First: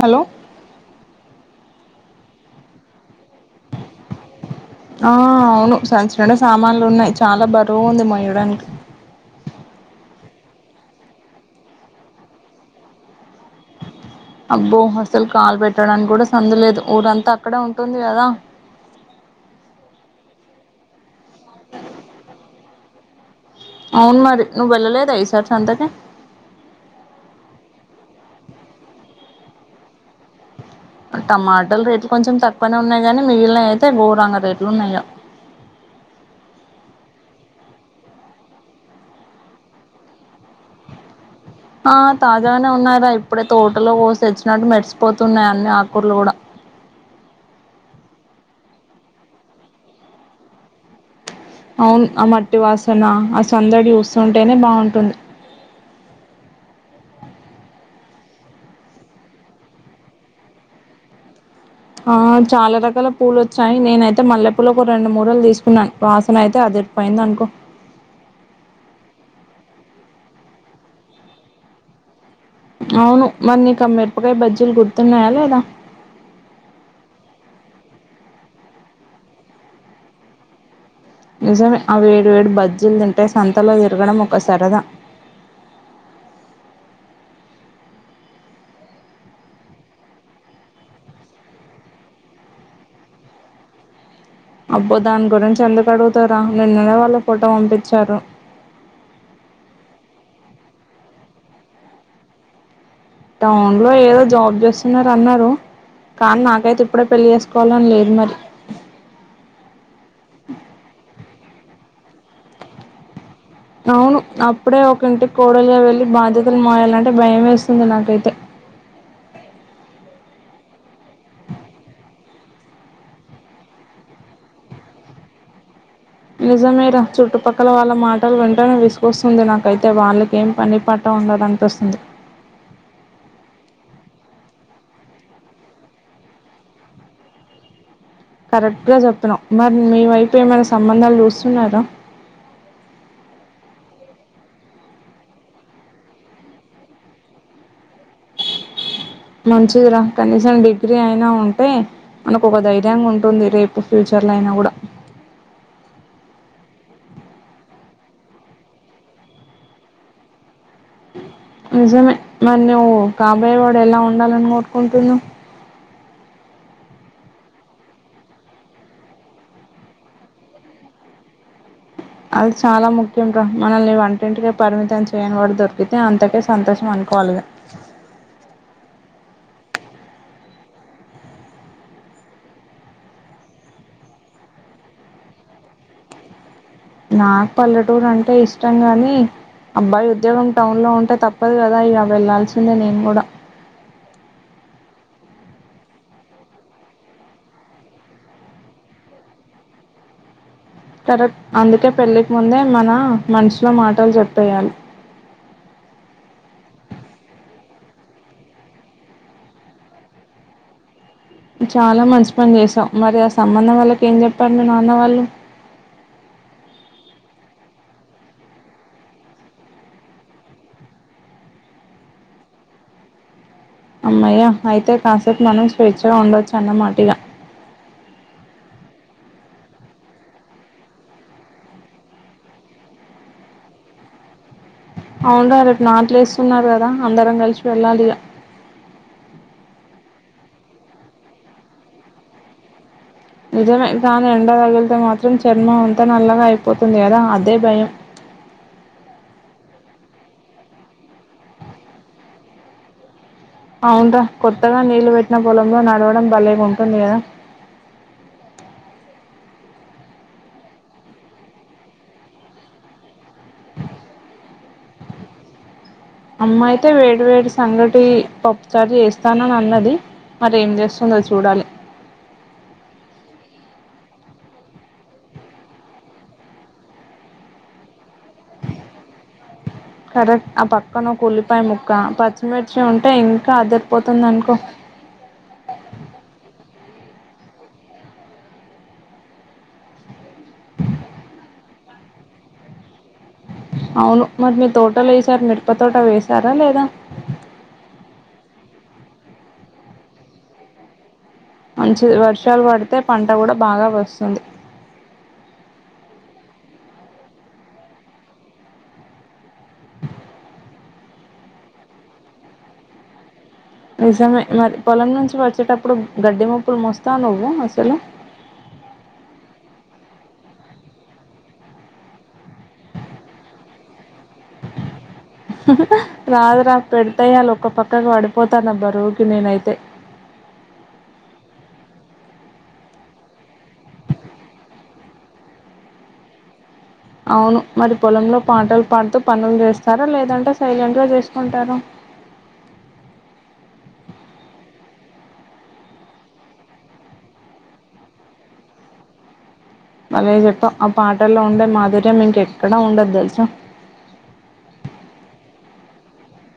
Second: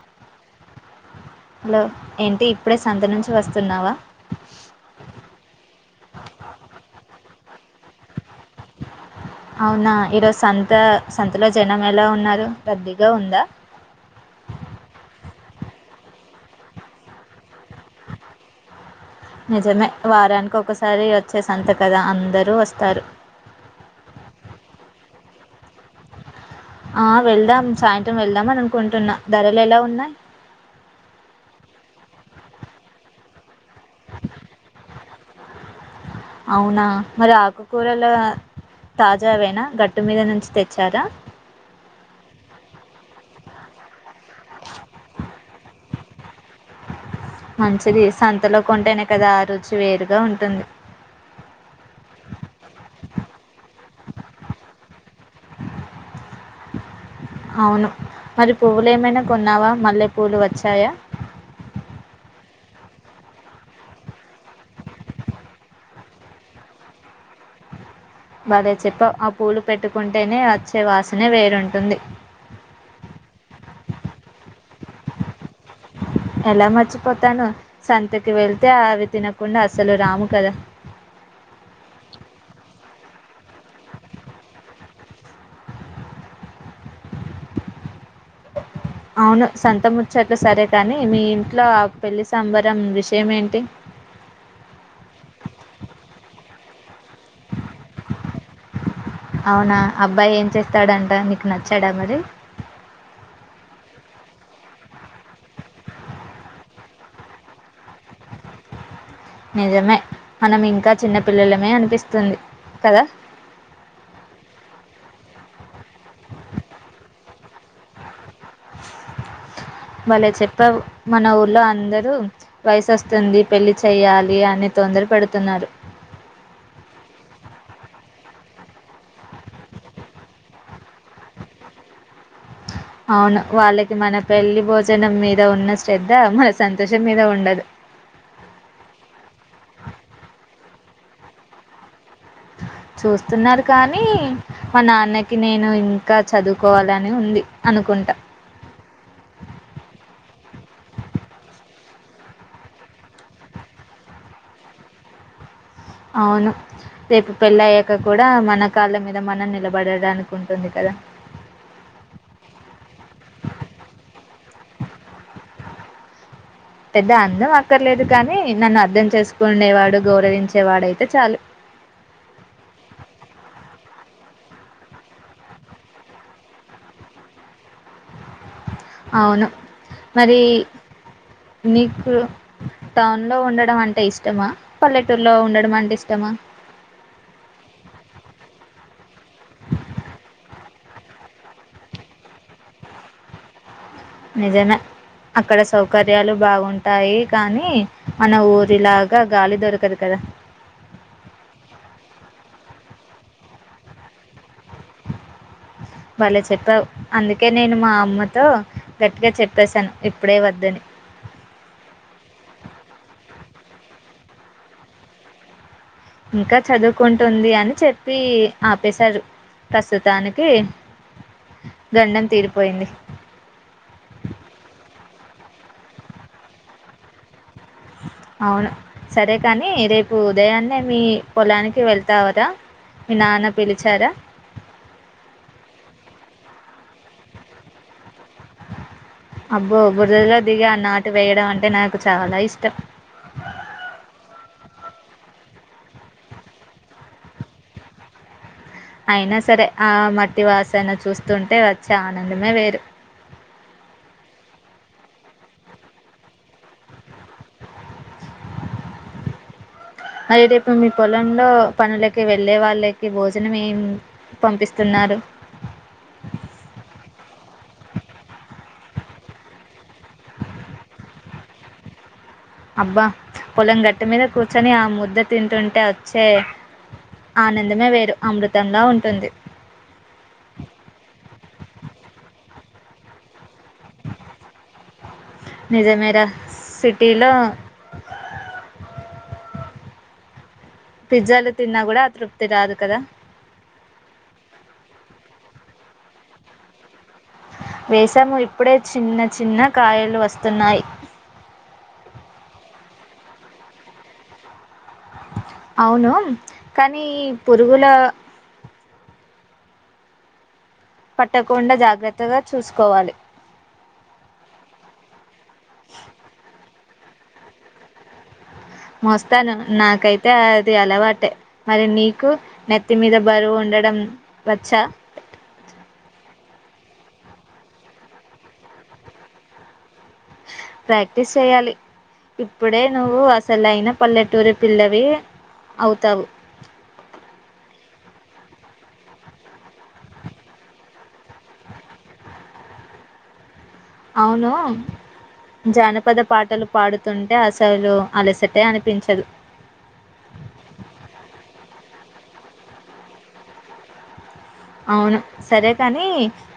Hello hello ఏంటి ఇప్పుడే సంత నుంచి వస్తున్నావా ఆ అవును రోజు మోయడానికి అవునా ఈరోజు సంత సంతలో జనం ఎలా ఉన్నారు. రద్దిగా ఉందా అబ్బో అసలు కాలు పెట్టడానికి కూడా సందు లేదు. ఊరంతా అక్కడే ఉంటుంది కదా నిజమే వారానికి ఒకసారి వచ్చే సంత కదా, అందరూ వస్తారు అవును మరి నువ్ వెళ్లలేదా ఈసారి సంతకీ ఆ వెళ్దాం సాయంత్రం వెళ్దాం అని అనుకుంటున్నా. ధరలు ఎలా ఉన్నాయి టమాటలు రేట్లు కొంచెం తక్కువనే ఉన్నాయి గానీ మిగిలినవి అయితే గోరంగ రేట్లు ఉన్నాయి ఇగ అవునా మరి ఆకుకూరలు తాజా అవేనా గట్టు మీద నుంచి తెచ్చారా ఆ తాజాగానే ఉన్నాయి రా ఇప్పుడే తోటలో కోసి తెచ్చినట్టు మెరిసిపోతున్నాయి. అన్ని ఆకూర్లు కూడా మంచిది సంతలో కొంటేనే కదా ఆ రుచి వేరుగా ఉంటుంది అవును ఆ మట్టి వాసన ఆ సందడి చూస్తుంటేనే బాగుంటుంది అవును మరి పువ్వులు ఏమైనా కొన్నావా మళ్ళీ పువ్వులు వచ్చాయా ఆ చాలా రకాల పూలు వచ్చాయి. నేనయితే మల్లెపూలకు రెండు మూరలు తీసుకున్నా. వాసన అయితే అదిరిపోయింది అనుకో భలే చెప్పావ్ ఆ పూలు పెట్టుకుంటేనే వచ్చే వాసనే వేరుంటుంది అవును మరి నీకా మిరపకాయ బజ్జీలు గుర్తున్నాయా లేదా ఎలా మర్చిపోతాను సంతకి వెళ్తే అవి తినకుండా అసలు రాము కదా నిజమే ఆ వేడి వేడి బజి జలు తింటే సంతలో తిరగడం ఒక సరదా అవును సంతంముచ్చట్లు సరే కానీ మీ ఇంట్లో ఆ పెళ్లి సంబరం విషయం ఏంటి అబ్బో దాని గురించి ఎందుకు అడుగుతారా నిన్ననే వాళ్ళ ఫోటో పంపించారు అవునా అబ్బాయి ఏం చేస్తాడంట నీకు నచ్చాడా మరి టౌన్ లో ఏదో జాబ్ చేస్తున్నారు అన్నారు కానీ నాకైతే ఇప్పుడే పెళ్లి చేసుకోవాలని లేదు మరి నిజమే మనం ఇంకా చిన్న పిల్లలమే అనిపిస్తుంది కదా అవును అప్పుడే ఒక ఇంటికి కోడలిగా వెళ్ళి బాధ్యతలు మయాలంటే భయం వేస్తుంది నాకైతే భలే చెప్పే మన ఊర్లో అందరూ వయసుొస్తుంది పెళ్లిి చెయ్యాలి అని తొందర పెడుతున్నారు నిజమేర చుట్టుపక్కల వాళ్ళ మాటలు వెంటనే విసుకొస్తుంది నాకైతే వాళ్ళకేం పని పట్ట ఉండదనిపిస్తుంది అవును వాళ్ళకి మన పెళ్లిి భోజనం మీద ఉన్న శ్రద్ధ మన సంతోషం మీద ఉండదు కరెక్ట్ గా చెప్పినం మరి మీ వైపు ఏమైనా సంబంధాలు చూస్తున్నారా చూస్తున్నారు కానీ మా నాన్నకి నేను ఇంకా చదువుకోవాలని ఉంది అనుకుంటా మంచిదిరా కనీసం డిగ్రీ అయినా ఉంటే మనకు ఒక ధైర్యంగా ఉంటుంది రేపు ఫ్యూచర్ లో అయినా కూడా అవును రేపు పెళ్ళి అయ్యాక కూడా మన కాళ్ళ మీద మనం నిలబడడానికి ఉంటుంది కదా నిజమే మరి నువ్వు కాబాయవాడు ఎలా ఉండాలని కోరుకుంటున్నా పెద్ద అందం అక్కర్లేదు కానీ నన్ను అర్థం చేసుకుండేవాడు గౌరవించేవాడుయితే చాలు అది చాలా ముఖ్యం మనల్ని వంటింటిక పరిమితం చేయని వాడు దొరికితే అంతకే సంతోషం అనుకోవాలిద అవును మరి నీకు టౌన్లో ఉండడం అంటే ఇష్టమా పల్లెటూరులో ఉండడం అంటే ఇష్టమా నాకు పల్లెటూరు అంటే ఇష్టం గాని అబ్బాయి ఉద్యోగం టౌన్ లో ఉంటే తప్పదు కదా ఇక వెళ్లాాల్సిందే నేను కూడా నిజమే అక్కడ సౌకర్యాలు బాగుంటాయి కానీ మన ఊరిలాగా గాలి దొరకదు కదా కరెక్ అందుకే పెళ్ళికి ముందే మన మనషలో మాటలు చెప్పేయాలి వాళ్లే చెప్పావు అందుకే నేను మా అమ్మతో గట్టిగా చెప్పేశాను ఇప్పుడే వద్దని చాలా మంచి పని చేసాం మరి ఆ సంబంధం వాళ్ళకి ఏం చెప్పారు మీ నాన్న వాళ్ళు ఇంకా చదువుకుంటుంది అని చెప్పి ఆపేశారు ప్రస్తుతానికి గండం తీరిపోయింది అమ్మయ్య అయితే కాసేపు మనం స్వేచ్ఛగా ఉండొచ్చు అన్నమాటిగా అవును సరే కానీ రేపు ఉదయాన్నే మీ పొలానికి వెళ్తావరాా మీ నాన్న పిలిచారా అవును రటి నాట్లే వేస్తున్నారు కదా అందరం కలిసి వెళ్ళాలి ఇలా అబ్బో బురదలుగా దిగి ఆ నాటు వేయడం అంటే నాకు చాలా ఇష్టం నిజమే కానీ ఎండ రగిలితే మాత్రం చర్మం అంత నల్లగా అయిపోతుంది కదా అదే భయం అయినా సరే ఆ మట్టి వాసన చూస్తుంటే వచ్చే ఆనందమే వేరు అవుందా కొత్తగా నీళ్లు పెట్టిన పొలంలో నడవడం బలేక ఉంటుంది కదా అదే రేపు మీ పొలంలో పనులకి వెళ్ళే వాళ్ళకి భోజనం ఏం పంపిస్తున్నారు అమ్మా అయితే వేడి వేడి సంగటి పప్పుచారి చేస్తానని అన్నది మరేం చేస్తుందో చూడాలి అబ్బా పొలం గట్ మీద కూర్చొని ఆ ముద్ద తింటుంటే వచ్చే ఆనందమే వేరు అమృతంలా ఉంటుంది కరెక్ ఆ పక్కన కులిపాయ ముక్కా మర్చి ఉంటాయి ఇ ఆదరిపోతుంది అనుకో టిలో పిజ్జాలు తిన్నా కూడా తృప్తి రాదు కదా, అవును మరి మీ తోటలు వేసారు మిరప తోట వేసారా లేదా వేసాము ఇప్పుడే చిన్న చిన్న కాయలు వస్తున్నాయ్ మంచి వర్షాలు పడితే పంట కూడా బాగా వస్సుంది అవును కానీ పురుగుల పట్టకుండా జాగ్రత్తగా చూసుకోవాలి నిజమే మరి పొలం నుంచి వచ్ చేటప్పుడు గడ్డి మోప్లు మొస్ తా నువ్వు అసలు మోస్తాను నాకైతే అది అలవాటే మరి నీకు నెత్తి మీద బరువు ఉండడం. వచ్చా రాధ స్లాప్ పెడిత ఆళొక్క ఒక పక్కకి పడిపోతార్ న బరువుకి నేనైతే ప్రాక్టీస్ చేయాలి ఇప్పుడే నువ్వు అసలైన పల్లెటూరి పిల్లవి అవుతావు. అవును మరి పొలంలో పాటలు పాడుతూ పనులు చేస్తారా లేదంటే సైలెంట్గా చేసుకుంటారా. అవును జానపద పాటలు పాడుతుంటే అసలు అలసటే అనిపించదు. మేం మీంకెక్కడా ఉండదు తెలుసా అవును సరే కాని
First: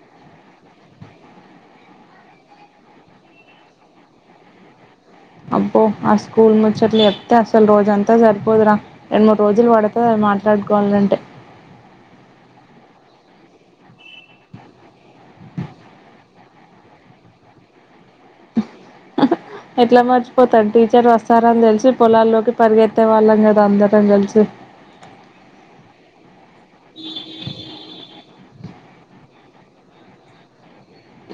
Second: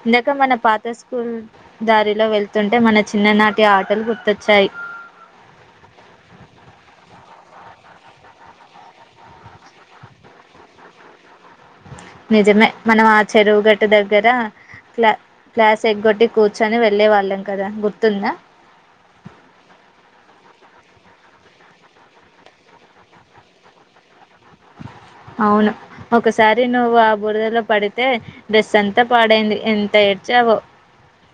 ఇందాక మన పాత స్కూల్ దారిలో వెళ్తుంటే మన చిన్ననాటి ఆటలు గుర్తొచ్చాయ్. అబ్బో ఆ స్కూల్ ముచ్చట్లు చెప్తే అసలు రోజు అంతా సరిపోదురా రెండు మూడు రోజులు పడతది మాట్లాడుకోవాలంటే. నిజమే మనం ఆ చెరువుగట్టు దగ్గర క్లా క్లాస్ ఎగ్గొట్టి కూర్చొని వెళ్ళే వాళ్ళం కదా గుర్తుందా. ఎట్లా మర్చిపోతాం టీచర్ వస్తారని తెలిసి పొలాల్లోకి పరిగెత్తే వాళ్ళం కదా అందరం కలిసి. అవును ఒకసారి నువ్వు ఆ బురదలో పడితే, బెస్ట్ అంతా పాడైంది ఎంత ఏడ్చావో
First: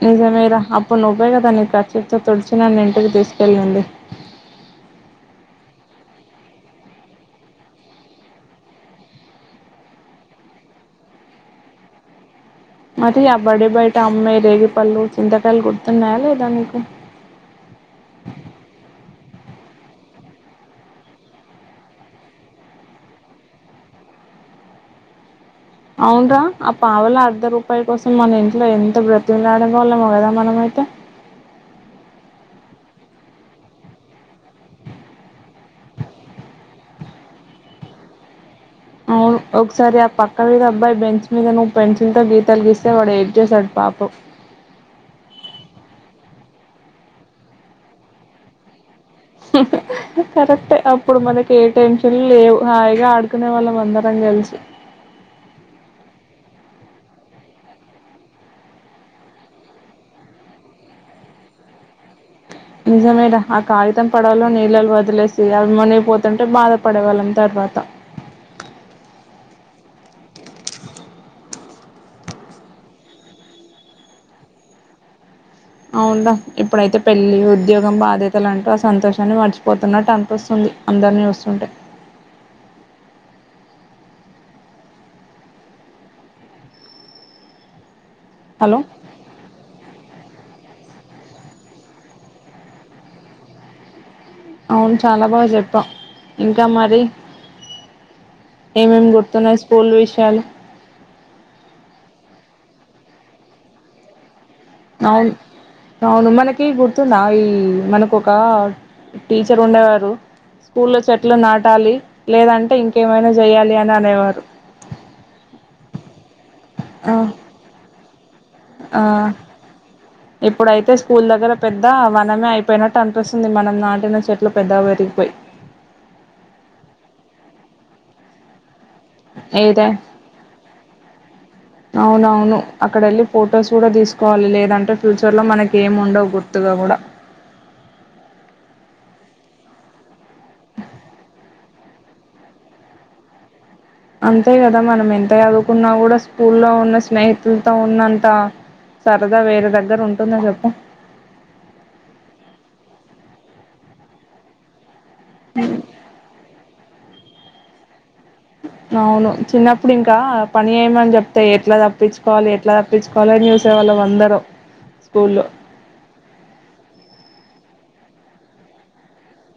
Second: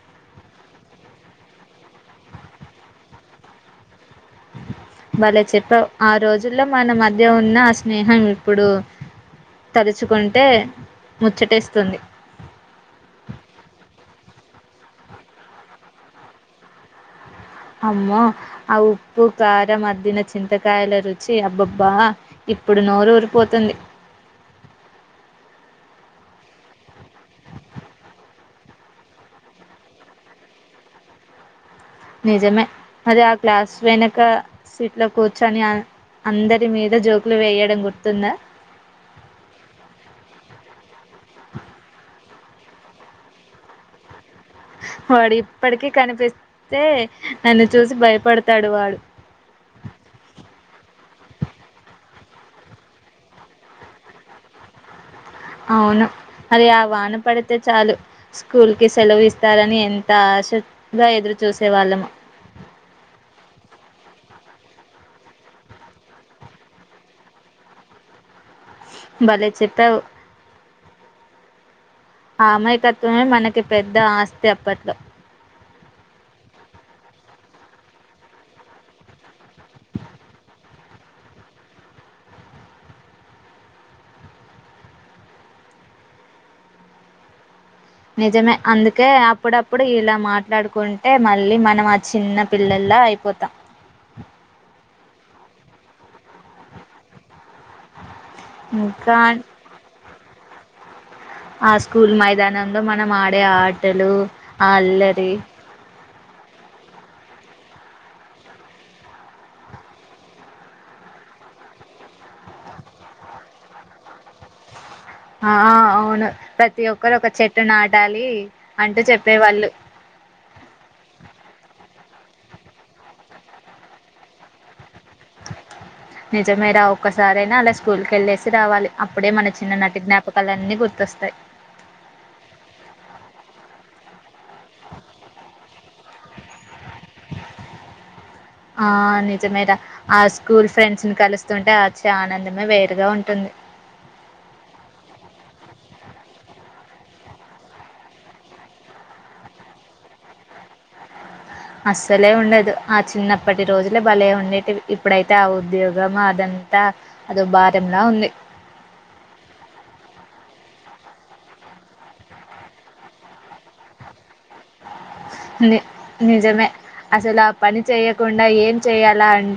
నిజమేరా అప్పుడు నువ్వే కదా నీ చ్చిట్తో తుడిచిన నన్ను ఇంటికి తీసుకెరిగింది వాలే చెప్పవు ఆ రోజుల్లో మన మధ్య ఉన్న ఆ స్నేహం ఇప్పుడు తలుచుకుంటే ముచ్చటిేస్తుంది మరి ఆ బడీ బయట అమ్మాయి రేగిపళ్ళు చింతకాయలు గుర్తున్నాయా లేదా నీకు అమ్మో ఆ ఉప్పు కారం మద్దన చింతకాయల రుచి అబ్బబ్బా ఇప్పుడు నోరు ఊరిపోతుంది అవున్రా ఆ పావుల అర్ధ రూపాయ కోసం మన ఇంట్లో ఎంత బ్రతిమిలాడగలమో కదా మనమ అైతే నిజమే అది ఆ క్లాస్ వెనక సీట్ లో కూర్చొని అందరి మీద జోకులు వేయడం గుర్తుందా అవును ఒకసారి ఆ పక్క మీద అబ్బాయి బెంచ్ మీద నువ్వు పెన్సిల్ తో గీ తలగిస్తే వాడు ఏం చేశాడు పాప వాడు ఇప్పటికీ కనిపిస్తే నన్ను చూసి భయపడతాడు వాడు కరెక్టే అప్పుడు మనకి ఏ టెన్షన్లు లేవు హాయిగా ఆడుకునే వాళ్ళం అందరం కలిసి అవును మరి ఆ వాన పడితే చాలు స్కూల్ కి సెలవు ఇస్తారని ఎంత ఆశగా ఎదురుచూసేవాళ్ళము నిజమేద ఆ కాగితం పడలో నీళ్ళలు వదిలేసి అవిమనే పోతుంటే బాధ పడే వాళ్ళం తర్వాత బలే చెప్ప ఆ అమాయకత్వమే మనకి పెద్ద ఆస్తి అప్పట్లో అవ్ న్ రా ఇప్పుడైతే పెళ్ళి ఉద్యోగం బాధ్యతలు అంటూ ఆ సంతోషాన్ని మర్చిపోతున్నట్టు అనిపిస్తుంది అందరినీ చూస్తుంటే నిజమే హలో అందుకే అప్పుడప్పుడు ఇలా మాట్లాడుకు అనుకుంటే మళ్ళీ మనం ఆ చిన్న పిల్లలా అయిపోతాం అవును చాలా బాగా చెప్పా ఇంకా మరి ఏమేం ఇంకా గుర్తున్నాయ్ స్కూల్ విషయాలు ఆ స్కూల్ మైదానంలో మనం ఆడే ఆటలు ఆ అల్లరి అవును అవును మనకి గుర్తుందా ఈ మనకు ఒకక టీచర్ ఉండేవారు స్కూల్లో చెట్లు నాటాలి లేదంటే ఇంకేమైనా చేయ్యాలి అని అనేవారు ఆ అవును ప్రతి ఆ ఒక్కరు ఒక చెట్టు నా టలీ ఆ ఇప్పుడయితే స్కూల్ దగ్గర పెద్ద వనమే అయిపోయినట్టు అనిపిస్తుంది మనం నాటిన చెట్లు పెద్దవయి నిజమే రా ఒక్కసారైనా అలా స్కూ స్కూల్కి వెళ్ళేసి రావాలి అప్పుడే మన ఏ దే చిన్ననాటి జ్ఞాపకాలన్నీ గుర్తొస్తాయి అవునవును అక్కడ వెళ్ళ ఫొటోస్ కూడా తీసుకు కోవాలి లేదంటే ఫ్యూచర్ లో మనకి ఏం ఉండవు గుర్తుగా కూడా నిజమే రా ఆ స్కూల్ ఫ్రెండ్స్ ని కలుస్తుంటే ఆ చ్చే ఆనందమే వేరుగా ఉంటుంది అంతే కదా మనం ఎంత చదువుకున్నా కూడా స్కూల్లో ఉన్న స్నేహితులతో ఉన్నంత సరదా వేరే దగ్గర ఉంటుందా చెప్పు అస్సలే ఉండదు ఆ చిన్నప్పటి రోజులే భలే ఉండేటివి ఇప్పుడైతే ఆ ఉద్యోగం అదంతా అదో భారంలా ఉంది అవును చిన్నప్పుడు ఇంకా పని ఏయమన్ చెప్తే ఎట్లా తప్పించుకోవాలి ఎట్లా తప్పించుకోవాలి చూసేవాళ్ళం అందరం ని నిజేమే అసలా పని చేయకుండా ఏం చేయ్యాలా అం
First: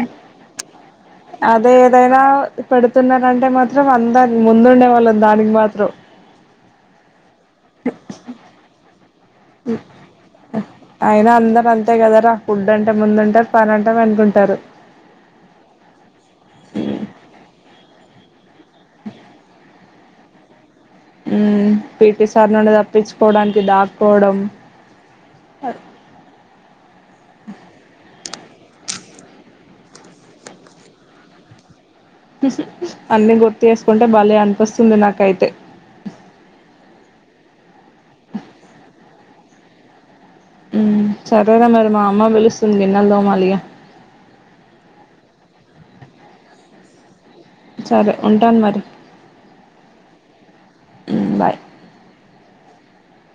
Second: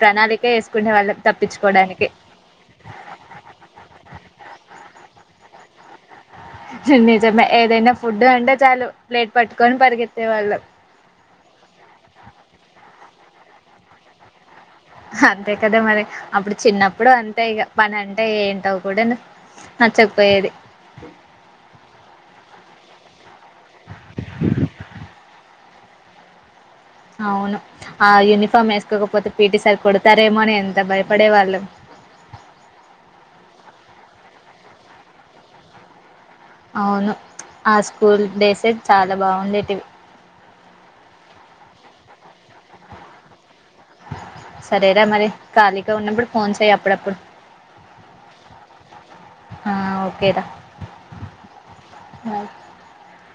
ప్రణాళిక వేసుకునే వాళ్ళం అదే తప్పించుకోవడానికి ఏదైనా పెడుతున్నారంటే మాత్రం అందా ముందుండే వాళ్ళం దానికి మాత్రం బ్రో చెన్నై ఏదైనా ఫుడ్ అంటే చాలు ప్లేట్ పట్టుకొని పరిగెత్తే వాళ్ళం అయినా పనింటాం అనుకుంటారు అంతే కదా మరి అప్పుడు చిన్నప్పుడు అంతే ఇక పని అంటే ఏంటో కూడా నచ్చకపోయేది పిటి సార్ నుండి తప్పిచ్చు పోవడానికి దాక్కోడం సర్ అవును ఆ యూనిఫాం ఫామ్ వేసుకోకపోతే పిటిసర్ కొడతారేమో అని ఎంత భయపడే వాళ్ళు అన్నీ గుర్తు చేసుకుంటే భలే అనిపిస్తుంది నాకైతే అవును ఆ స్కూల్ డేసే చాలా బాగుండేటివి సరేరా మరి మా అమ్మా విలుస్తుందిన్నల్దోమాలయ సరేరా మరి కాలిక ఉన్నప్పుడు ఫోన్ చేయ్య అప్పుడప్పుడు సరే ఉంటాను మరి ఆ బాయ్ అ